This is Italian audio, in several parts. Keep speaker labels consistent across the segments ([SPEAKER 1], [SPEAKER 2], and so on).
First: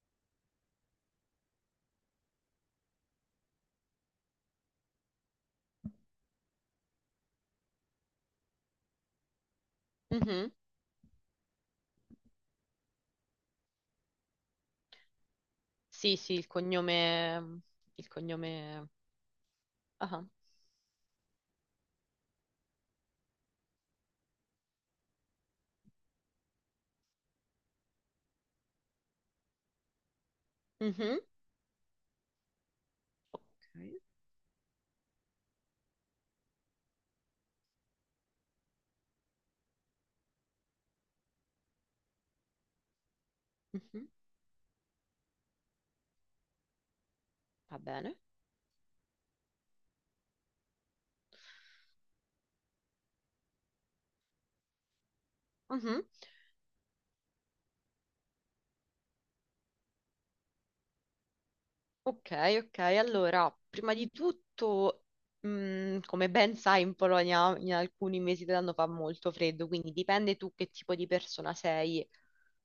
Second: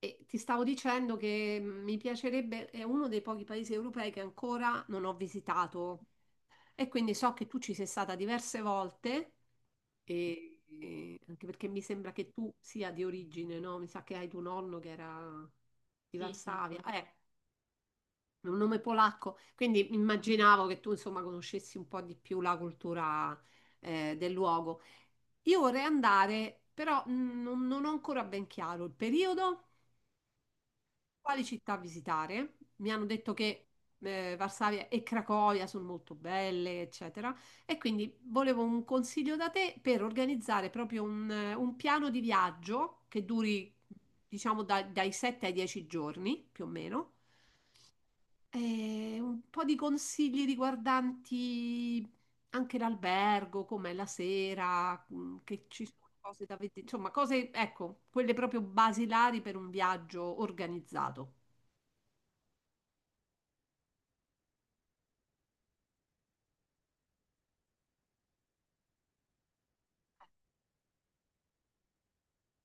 [SPEAKER 1] E ti stavo dicendo che mi piacerebbe, è uno dei pochi paesi europei che ancora non ho visitato, e quindi so che tu ci sei stata diverse volte
[SPEAKER 2] Mhm.
[SPEAKER 1] e anche perché mi sembra che tu sia di origine, no? Mi sa che hai tuo nonno che era
[SPEAKER 2] Sì,
[SPEAKER 1] di... Sì, sì,
[SPEAKER 2] sì, il
[SPEAKER 1] Varsavia,
[SPEAKER 2] cognome. Il
[SPEAKER 1] è un nome
[SPEAKER 2] cognome.
[SPEAKER 1] polacco, quindi
[SPEAKER 2] Ah,
[SPEAKER 1] immaginavo che tu insomma conoscessi un po' di più la cultura del luogo. Io vorrei andare, però non ho ancora ben chiaro il periodo,
[SPEAKER 2] mhm,
[SPEAKER 1] quali città visitare. Mi hanno detto che
[SPEAKER 2] ok,
[SPEAKER 1] Varsavia e Cracovia sono molto belle, eccetera. E quindi volevo un consiglio da te per organizzare proprio un piano di viaggio che duri,
[SPEAKER 2] mhm,
[SPEAKER 1] diciamo, dai 7 ai 10 giorni, più o meno.
[SPEAKER 2] va bene.
[SPEAKER 1] E un po' di consigli riguardanti anche l'albergo, com'è la sera, che ci
[SPEAKER 2] Mhm.
[SPEAKER 1] sono cose da vedere, insomma, cose, ecco, quelle proprio basilari per un viaggio organizzato.
[SPEAKER 2] Ok, ok. Allora, prima di tutto, come ben sai, in Polonia in alcuni mesi dell'anno fa molto freddo, quindi dipende tu che tipo di persona sei,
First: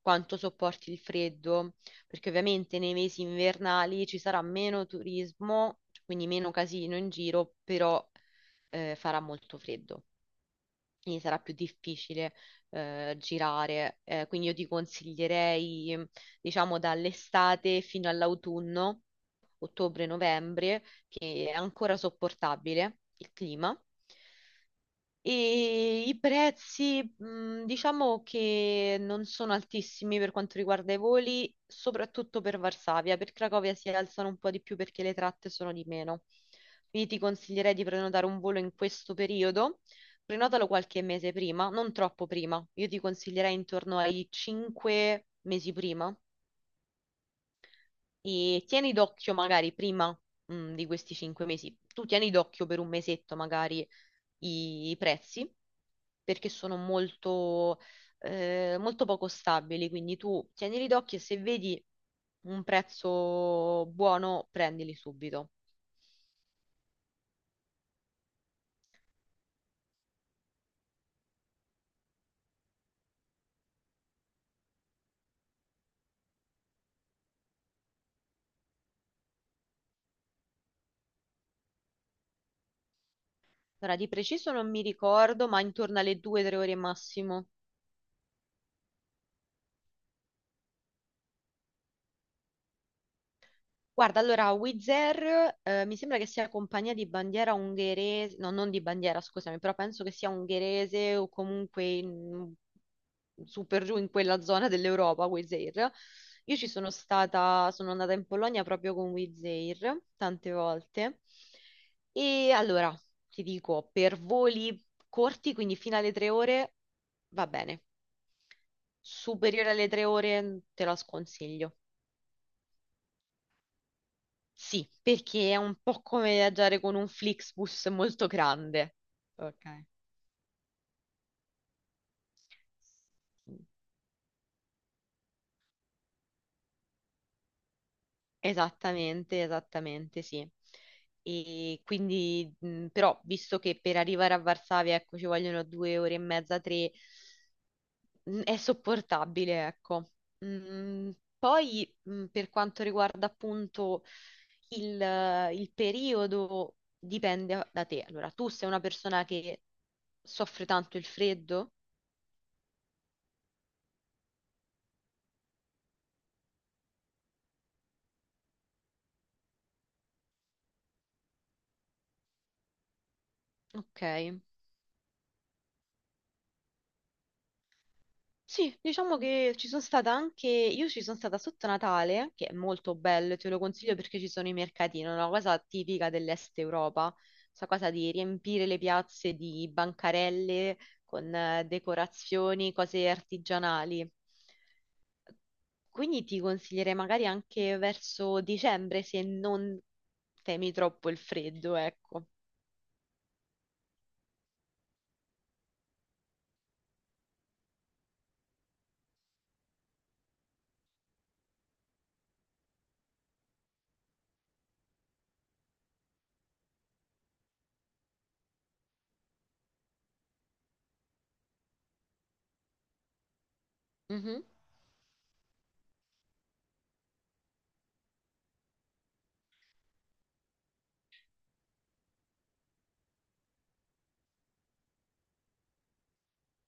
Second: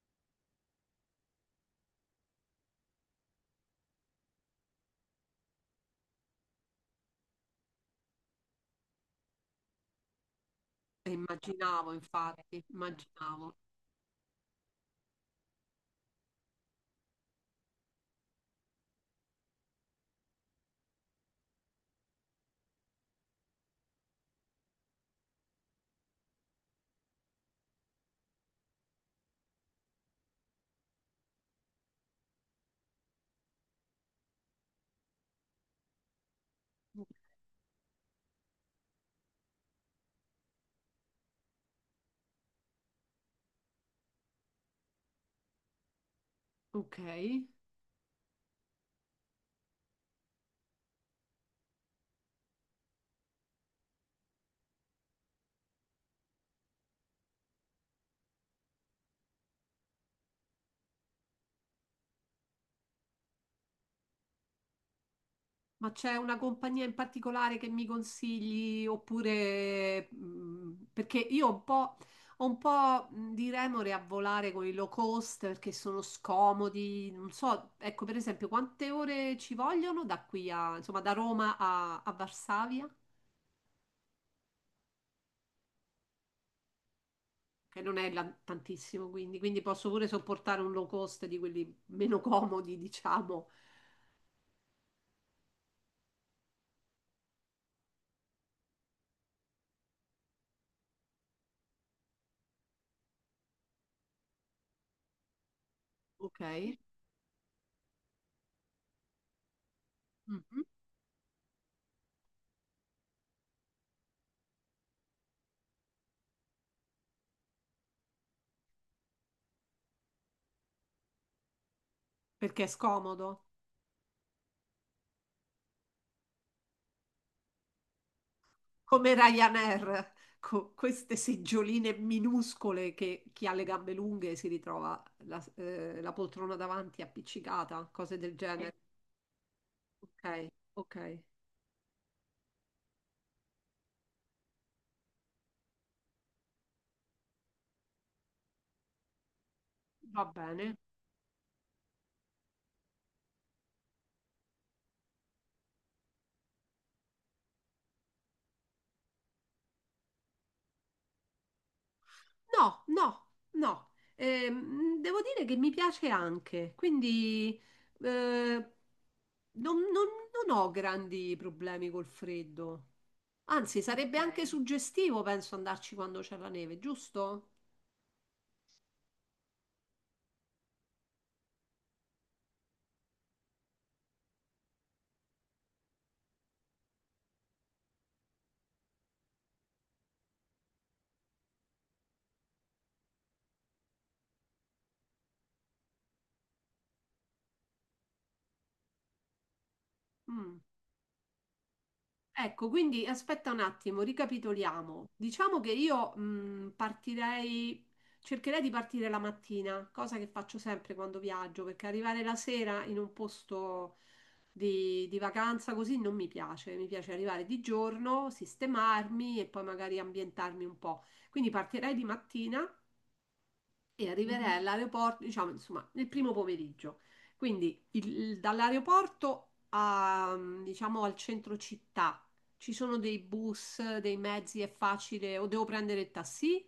[SPEAKER 2] quanto sopporti il freddo, perché ovviamente nei mesi invernali ci sarà meno turismo, quindi meno casino in giro, però farà molto freddo. Quindi sarà più
[SPEAKER 1] Immaginavo,
[SPEAKER 2] difficile
[SPEAKER 1] infatti, immaginavo.
[SPEAKER 2] girare. Quindi io ti consiglierei, diciamo, dall'estate fino all'autunno, ottobre-novembre, che è ancora sopportabile il clima. E i prezzi, diciamo che non sono altissimi per quanto riguarda i voli, soprattutto per Varsavia. Per Cracovia si alzano un po' di più perché le tratte sono di meno. Quindi ti consiglierei di prenotare un volo in questo periodo. Prenotalo qualche mese prima, non troppo prima. Io ti consiglierei intorno ai 5 mesi prima.
[SPEAKER 1] Ok,
[SPEAKER 2] E tieni d'occhio magari prima, di questi 5 mesi, tu tieni d'occhio per un mesetto magari i prezzi, perché sono molto, molto poco stabili, quindi tu tienili d'occhio e se vedi un prezzo buono, prendili subito.
[SPEAKER 1] ma c'è una compagnia in particolare che mi consigli, oppure perché io ho un po' di remore a volare con i low cost perché sono scomodi, non so. Ecco, per esempio, quante ore ci vogliono da qui a, insomma, da Roma a, a Varsavia,
[SPEAKER 2] Ora, di preciso non mi ricordo, ma intorno alle 2-3 ore massimo.
[SPEAKER 1] che non è tantissimo, quindi, quindi posso pure sopportare un low cost di quelli meno comodi, diciamo.
[SPEAKER 2] Guarda, allora, Wizz Air, mi sembra che sia compagnia di bandiera ungherese, no, non di bandiera, scusami, però penso che sia ungherese o comunque su per giù in quella zona dell'Europa, Wizz Air.
[SPEAKER 1] Ok.
[SPEAKER 2] Io ci sono stata, sono andata in Polonia proprio con Wizz Air tante
[SPEAKER 1] Mm-hmm.
[SPEAKER 2] volte. E allora, ti dico, per voli corti, quindi fino alle 3 ore, va bene. Superiore alle 3 ore, te la sconsiglio.
[SPEAKER 1] Perché è scomodo,
[SPEAKER 2] Sì, perché è un po' come viaggiare con un Flixbus molto grande.
[SPEAKER 1] come
[SPEAKER 2] Ok.
[SPEAKER 1] Ryanair, con queste seggioline minuscole che chi ha le gambe lunghe si ritrova la, la poltrona davanti appiccicata, cose del genere.
[SPEAKER 2] Esattamente, esattamente, sì.
[SPEAKER 1] Ok, ok,
[SPEAKER 2] E quindi, però, visto che per arrivare a Varsavia, ecco, ci vogliono 2 ore e mezza, tre, è sopportabile, ecco.
[SPEAKER 1] va bene.
[SPEAKER 2] Mm, poi, per quanto riguarda appunto il, il periodo, dipende da te. Allora, tu sei una persona che soffre tanto il freddo?
[SPEAKER 1] No, no, no. Devo dire che mi piace anche, quindi eh, non, non non ho grandi problemi col freddo. Anzi,
[SPEAKER 2] Ok.
[SPEAKER 1] sarebbe anche, ok, suggestivo, penso, andarci quando c'è la neve, giusto?
[SPEAKER 2] Sì, diciamo che ci sono stata anche, io ci sono stata sotto Natale, che è molto bello, te lo consiglio perché ci sono i mercatini, è una cosa tipica dell'Est Europa, questa cosa di riempire le piazze di bancarelle con decorazioni, cose artigianali. Quindi ti consiglierei magari anche verso dicembre se non
[SPEAKER 1] Mm.
[SPEAKER 2] temi troppo il freddo, ecco.
[SPEAKER 1] Ecco, quindi aspetta un attimo, ricapitoliamo. Diciamo che io partirei, cercherei di partire la mattina, cosa che faccio sempre quando viaggio, perché arrivare la sera in un posto di vacanza così non mi piace. Mi piace arrivare di giorno, sistemarmi e poi magari ambientarmi un po'. Quindi partirei di mattina e
[SPEAKER 2] Mhm.
[SPEAKER 1] arriverei all'aeroporto, diciamo, insomma, nel primo pomeriggio. Quindi dall'aeroporto a, diciamo, al centro città, ci sono dei bus, dei mezzi, è facile, o devo prendere il taxi?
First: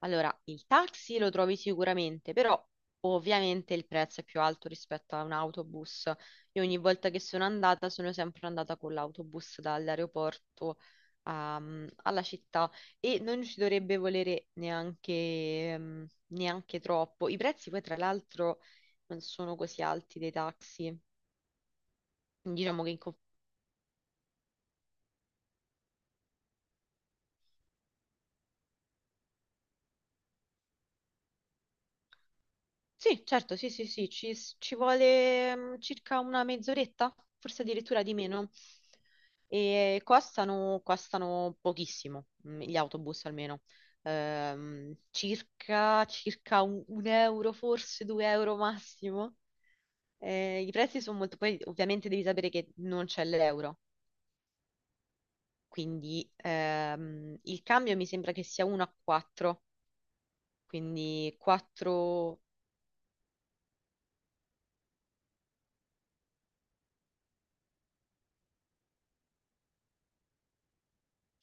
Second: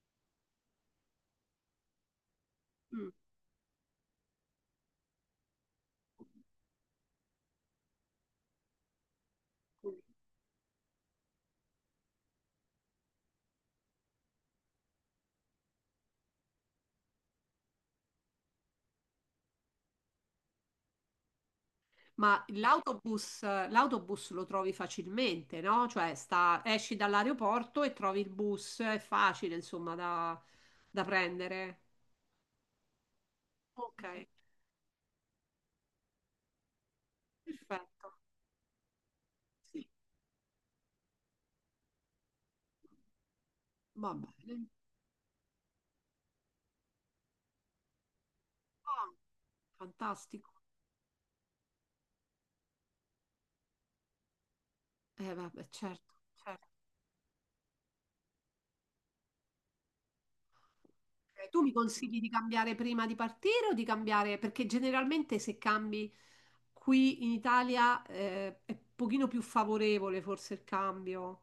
[SPEAKER 2] Allora, il taxi lo trovi sicuramente, però
[SPEAKER 1] Mm.
[SPEAKER 2] ovviamente il prezzo è più alto rispetto a un autobus. Io ogni volta che sono andata sono sempre andata con l'autobus dall'aeroporto alla città e non ci dovrebbe volere neanche, neanche troppo. I prezzi poi tra l'altro non sono così alti dei taxi.
[SPEAKER 1] Ma
[SPEAKER 2] Diciamo che in
[SPEAKER 1] l'autobus, l'autobus lo trovi facilmente, no? Cioè esci dall'aeroporto e trovi il bus, è facile, insomma, da prendere.
[SPEAKER 2] Sì, certo, sì, sì,
[SPEAKER 1] Ok,
[SPEAKER 2] sì, ci, ci vuole circa una mezz'oretta, forse addirittura di
[SPEAKER 1] perfetto.
[SPEAKER 2] meno.
[SPEAKER 1] Sì.
[SPEAKER 2] E costano, costano pochissimo, gli autobus almeno.
[SPEAKER 1] Va bene.
[SPEAKER 2] Circa, circa un euro, forse due euro
[SPEAKER 1] Ah,
[SPEAKER 2] massimo.
[SPEAKER 1] fantastico.
[SPEAKER 2] I prezzi sono molto. Poi ovviamente devi sapere che non c'è l'euro,
[SPEAKER 1] Vabbè, certo,
[SPEAKER 2] quindi
[SPEAKER 1] certo.
[SPEAKER 2] il cambio mi sembra che sia 1 a 4, quindi
[SPEAKER 1] Tu mi consigli di
[SPEAKER 2] 4.
[SPEAKER 1] cambiare prima di partire o di cambiare? Perché generalmente se cambi qui in Italia è un pochino più favorevole forse il cambio,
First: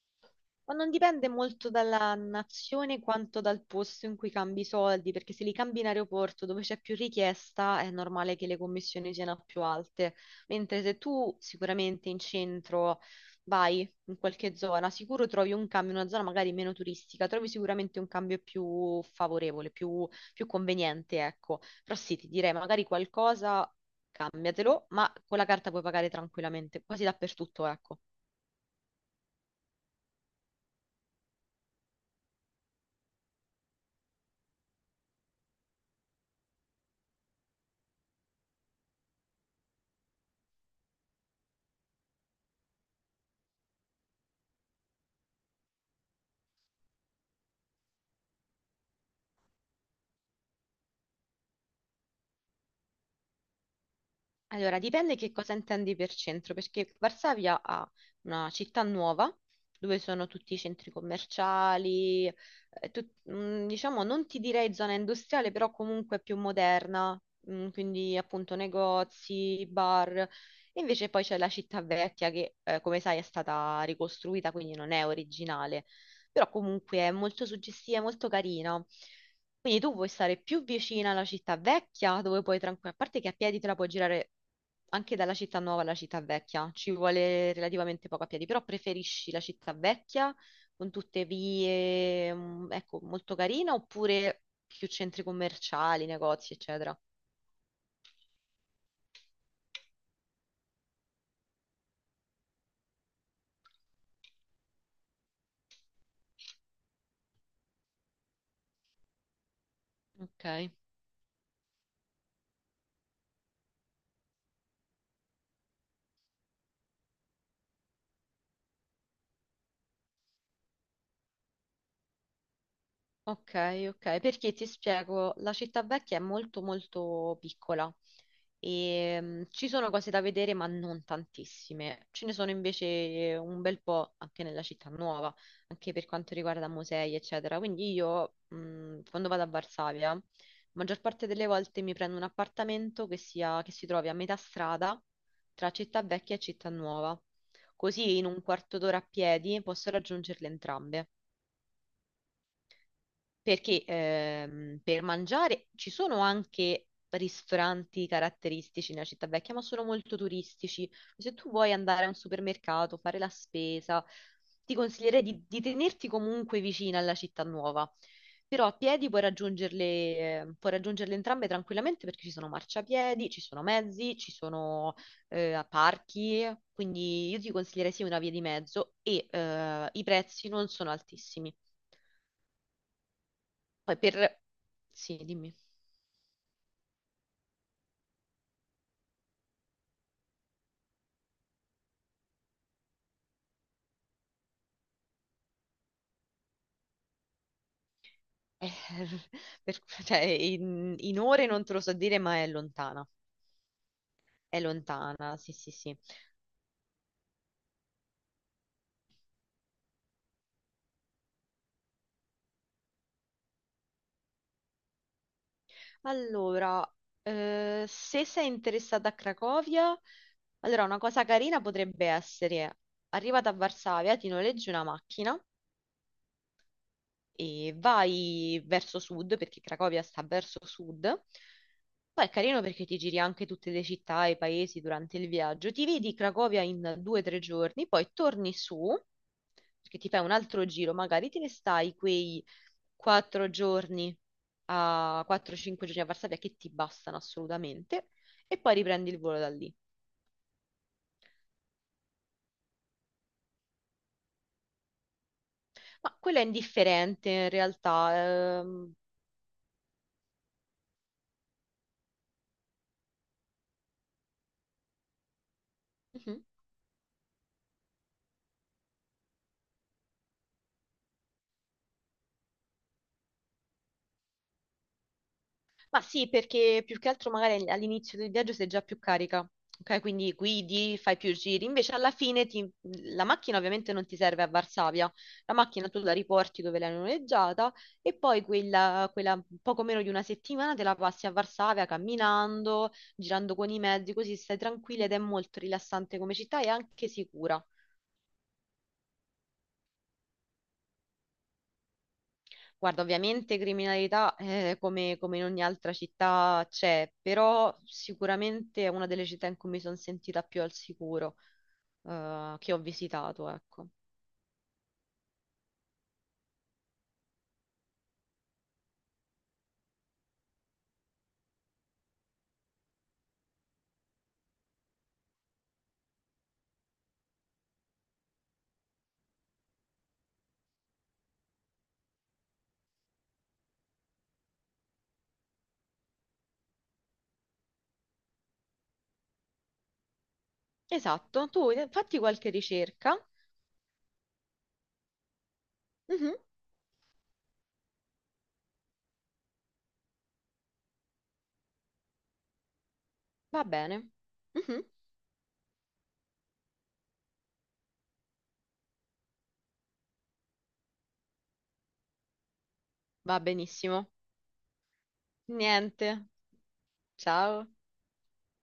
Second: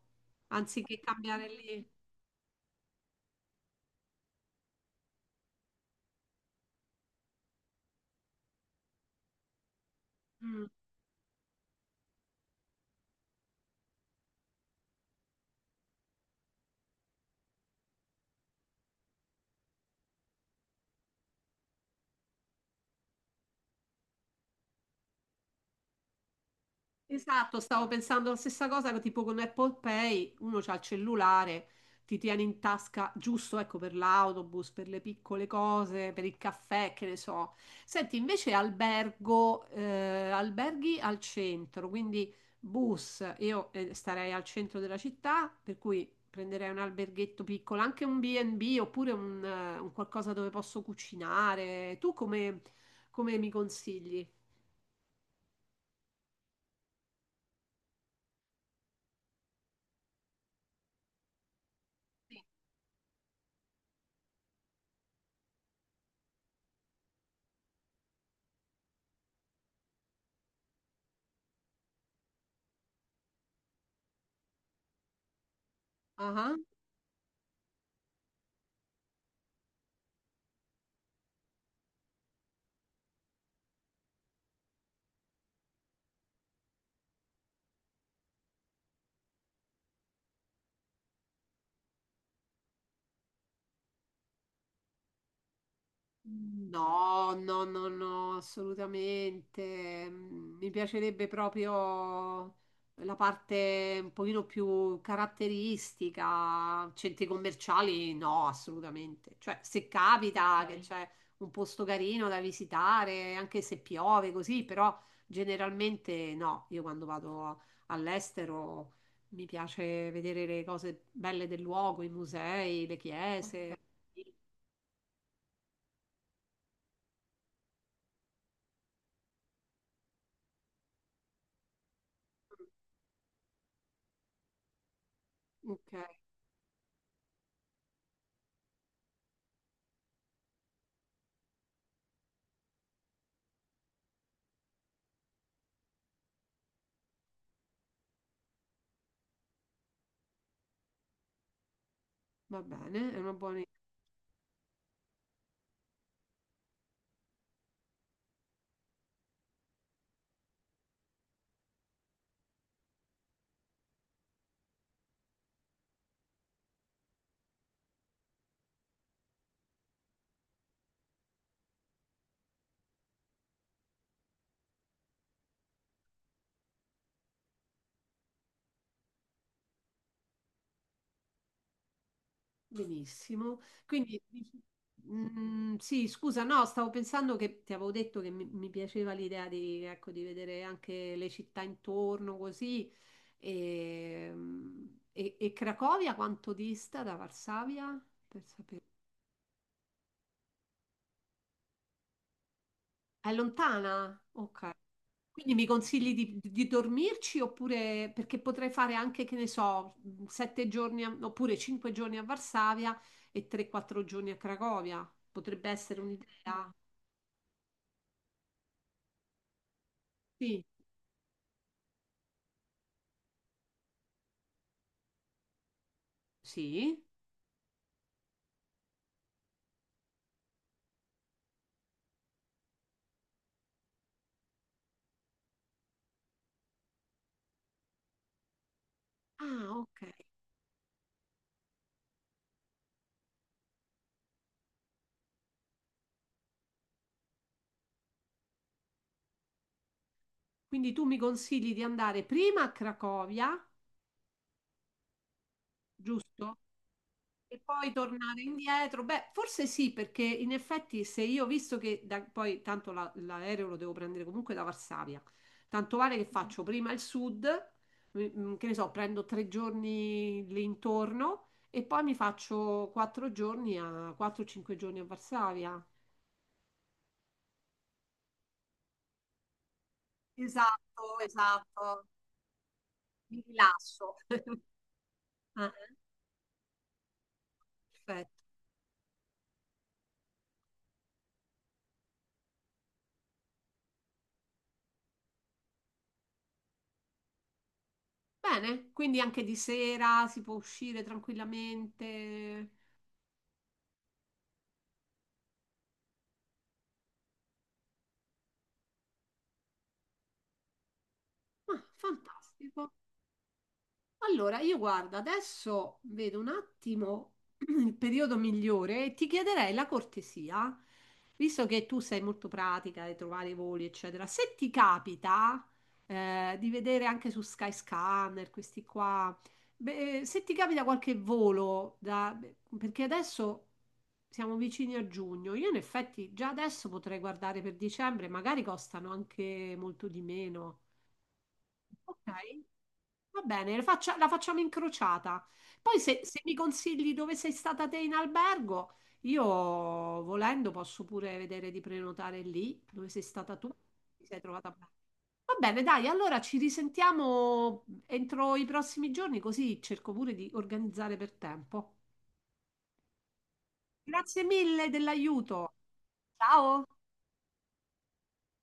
[SPEAKER 2] Ma non
[SPEAKER 1] anziché
[SPEAKER 2] dipende
[SPEAKER 1] cambiare
[SPEAKER 2] molto
[SPEAKER 1] lì.
[SPEAKER 2] dalla nazione quanto dal posto in cui cambi i soldi, perché se li cambi in aeroporto dove c'è più richiesta è normale che le commissioni siano più alte,
[SPEAKER 1] Mm.
[SPEAKER 2] mentre se tu sicuramente in centro vai in qualche zona, sicuro trovi un cambio in una zona magari meno turistica, trovi sicuramente un cambio più favorevole, più, più conveniente, ecco. Però sì, ti direi magari qualcosa cambiatelo, ma con la carta puoi pagare tranquillamente, quasi
[SPEAKER 1] Esatto,
[SPEAKER 2] dappertutto,
[SPEAKER 1] stavo
[SPEAKER 2] ecco.
[SPEAKER 1] pensando la stessa cosa, tipo con Apple Pay, uno c'ha il cellulare, ti tiene in tasca giusto, ecco, per l'autobus, per le piccole cose, per il caffè, che ne so. Senti, invece albergo, alberghi al centro, quindi bus, io starei al centro della città, per cui prenderei un alberghetto piccolo, anche un B&B oppure un qualcosa dove posso cucinare. Tu come, come mi consigli?
[SPEAKER 2] Allora, dipende che cosa intendi per centro, perché Varsavia ha una città nuova dove sono tutti i centri commerciali, diciamo non ti direi zona industriale, però comunque più moderna, quindi appunto negozi, bar. E invece poi c'è la città vecchia che, come sai, è stata ricostruita, quindi non è originale, però
[SPEAKER 1] Ah.
[SPEAKER 2] comunque è molto suggestiva, è molto carina. Quindi tu puoi stare più vicina alla città vecchia, dove puoi tranquilla, a parte che a piedi te la puoi girare anche dalla città nuova alla città vecchia, ci vuole relativamente poco a piedi, però preferisci la città vecchia con tutte vie, ecco, molto carina, oppure più centri commerciali, negozi, eccetera.
[SPEAKER 1] No, no, no, no, assolutamente. Mi piacerebbe proprio la parte un pochino più caratteristica, centri commerciali no, assolutamente. Cioè, se capita
[SPEAKER 2] Ok.
[SPEAKER 1] che, ok, c'è un posto carino da visitare, anche se piove, così. Però generalmente no, io quando vado all'estero mi piace vedere le cose belle del luogo, i musei, le, ok,
[SPEAKER 2] Ok,
[SPEAKER 1] chiese.
[SPEAKER 2] ok,
[SPEAKER 1] Ok.
[SPEAKER 2] perché ti spiego, la città vecchia è molto molto piccola e ci sono cose da vedere ma non tantissime, ce ne sono invece un bel po' anche nella città nuova, anche
[SPEAKER 1] Ok.
[SPEAKER 2] per quanto riguarda musei eccetera, quindi io quando vado a Varsavia, la maggior parte delle volte mi prendo un appartamento che sia, che si trovi a metà strada tra città vecchia e città nuova, così in un quarto d'ora a piedi posso raggiungerle entrambe.
[SPEAKER 1] Va bene, è una buona idea.
[SPEAKER 2] Perché per mangiare ci sono anche ristoranti caratteristici nella città vecchia, ma sono molto turistici. Se tu vuoi andare a un supermercato, fare la spesa, ti consiglierei di tenerti comunque vicina alla città nuova. Però a piedi puoi raggiungerle, puoi raggiungerle entrambe tranquillamente perché ci sono marciapiedi, ci sono mezzi, ci sono parchi, quindi io ti consiglierei sì una via di mezzo e i prezzi non sono altissimi.
[SPEAKER 1] Benissimo.
[SPEAKER 2] Poi
[SPEAKER 1] Quindi,
[SPEAKER 2] per. Sì, dimmi.
[SPEAKER 1] sì, scusa, no, stavo pensando che ti avevo detto che mi piaceva l'idea di, ecco, di vedere anche le città intorno così. E, e Cracovia quanto dista da Varsavia? Per
[SPEAKER 2] Eh,
[SPEAKER 1] sapere.
[SPEAKER 2] cioè, in ore non te lo so dire, ma è lontana.
[SPEAKER 1] È lontana?
[SPEAKER 2] È
[SPEAKER 1] Ok.
[SPEAKER 2] lontana, sì,
[SPEAKER 1] Quindi mi
[SPEAKER 2] sì, sì.
[SPEAKER 1] consigli di dormirci, oppure perché potrei fare anche, che ne so, 7 giorni oppure 5 giorni a Varsavia e 3-4 giorni a Cracovia. Potrebbe essere un'idea.
[SPEAKER 2] Allora, se sei interessata a Cracovia,
[SPEAKER 1] Sì,
[SPEAKER 2] allora una cosa carina potrebbe essere, arrivata a Varsavia, ti noleggi una macchina
[SPEAKER 1] sì.
[SPEAKER 2] e vai verso sud, perché Cracovia sta verso sud. Poi è carino perché ti giri anche tutte le città e i paesi durante il viaggio. Ti vedi Cracovia in 2 o 3 giorni, poi torni su,
[SPEAKER 1] Ah,
[SPEAKER 2] perché
[SPEAKER 1] ok.
[SPEAKER 2] ti fai un altro giro, magari te ne stai quei 4 giorni a 4-5 giorni a Varsavia che ti bastano assolutamente, e poi riprendi il volo da lì.
[SPEAKER 1] Quindi tu mi consigli di andare prima a Cracovia,
[SPEAKER 2] Ma quello è
[SPEAKER 1] giusto?
[SPEAKER 2] indifferente in
[SPEAKER 1] E poi tornare
[SPEAKER 2] realtà.
[SPEAKER 1] indietro? Beh, forse sì, perché in effetti se io, visto che poi tanto l'aereo lo devo prendere comunque da Varsavia, tanto vale che
[SPEAKER 2] Mhm.
[SPEAKER 1] faccio prima il sud, che ne so, prendo 3 giorni lì intorno e poi mi faccio 4 giorni a 4-5 giorni a Varsavia.
[SPEAKER 2] Ma sì, perché più che altro magari all'inizio del viaggio sei già più carica, ok? Quindi guidi,
[SPEAKER 1] Esatto,
[SPEAKER 2] fai più giri, invece
[SPEAKER 1] esatto,
[SPEAKER 2] alla fine la
[SPEAKER 1] mi
[SPEAKER 2] macchina ovviamente non
[SPEAKER 1] rilasso.
[SPEAKER 2] ti serve a Varsavia, la
[SPEAKER 1] Ah,
[SPEAKER 2] macchina tu la riporti dove l'hai noleggiata e
[SPEAKER 1] perfetto.
[SPEAKER 2] poi quella, quella poco meno di una settimana te la passi a Varsavia camminando, girando con i mezzi, così stai tranquilla ed è molto rilassante come città e anche sicura.
[SPEAKER 1] Bene, quindi anche di sera si può uscire tranquillamente.
[SPEAKER 2] Guarda, ovviamente criminalità come in ogni altra città c'è, però sicuramente è una delle città in cui mi sono sentita più al sicuro
[SPEAKER 1] Ah,
[SPEAKER 2] che ho
[SPEAKER 1] fantastico.
[SPEAKER 2] visitato, ecco.
[SPEAKER 1] Allora, io guarda, adesso vedo un attimo il periodo migliore, e ti chiederei la cortesia, visto che tu sei molto pratica di trovare i voli, eccetera, se ti capita di vedere anche su Skyscanner questi qua. Beh, se ti capita qualche volo, perché adesso siamo vicini a giugno, io in effetti già adesso potrei guardare per dicembre, magari costano anche molto di meno.
[SPEAKER 2] Esatto, tu fatti
[SPEAKER 1] Ok,
[SPEAKER 2] qualche ricerca.
[SPEAKER 1] va bene, la facciamo incrociata. Poi se,
[SPEAKER 2] Mhm,
[SPEAKER 1] se mi consigli dove sei stata te in albergo, io volendo posso pure vedere di prenotare lì dove sei stata
[SPEAKER 2] va
[SPEAKER 1] tu.
[SPEAKER 2] bene.
[SPEAKER 1] Ti sei trovata
[SPEAKER 2] Mhm,
[SPEAKER 1] bene. Va bene, dai, allora ci risentiamo entro i prossimi giorni, così cerco pure di organizzare per tempo.
[SPEAKER 2] va benissimo.
[SPEAKER 1] Grazie mille dell'aiuto.
[SPEAKER 2] Niente.
[SPEAKER 1] Ciao!
[SPEAKER 2] Ciao.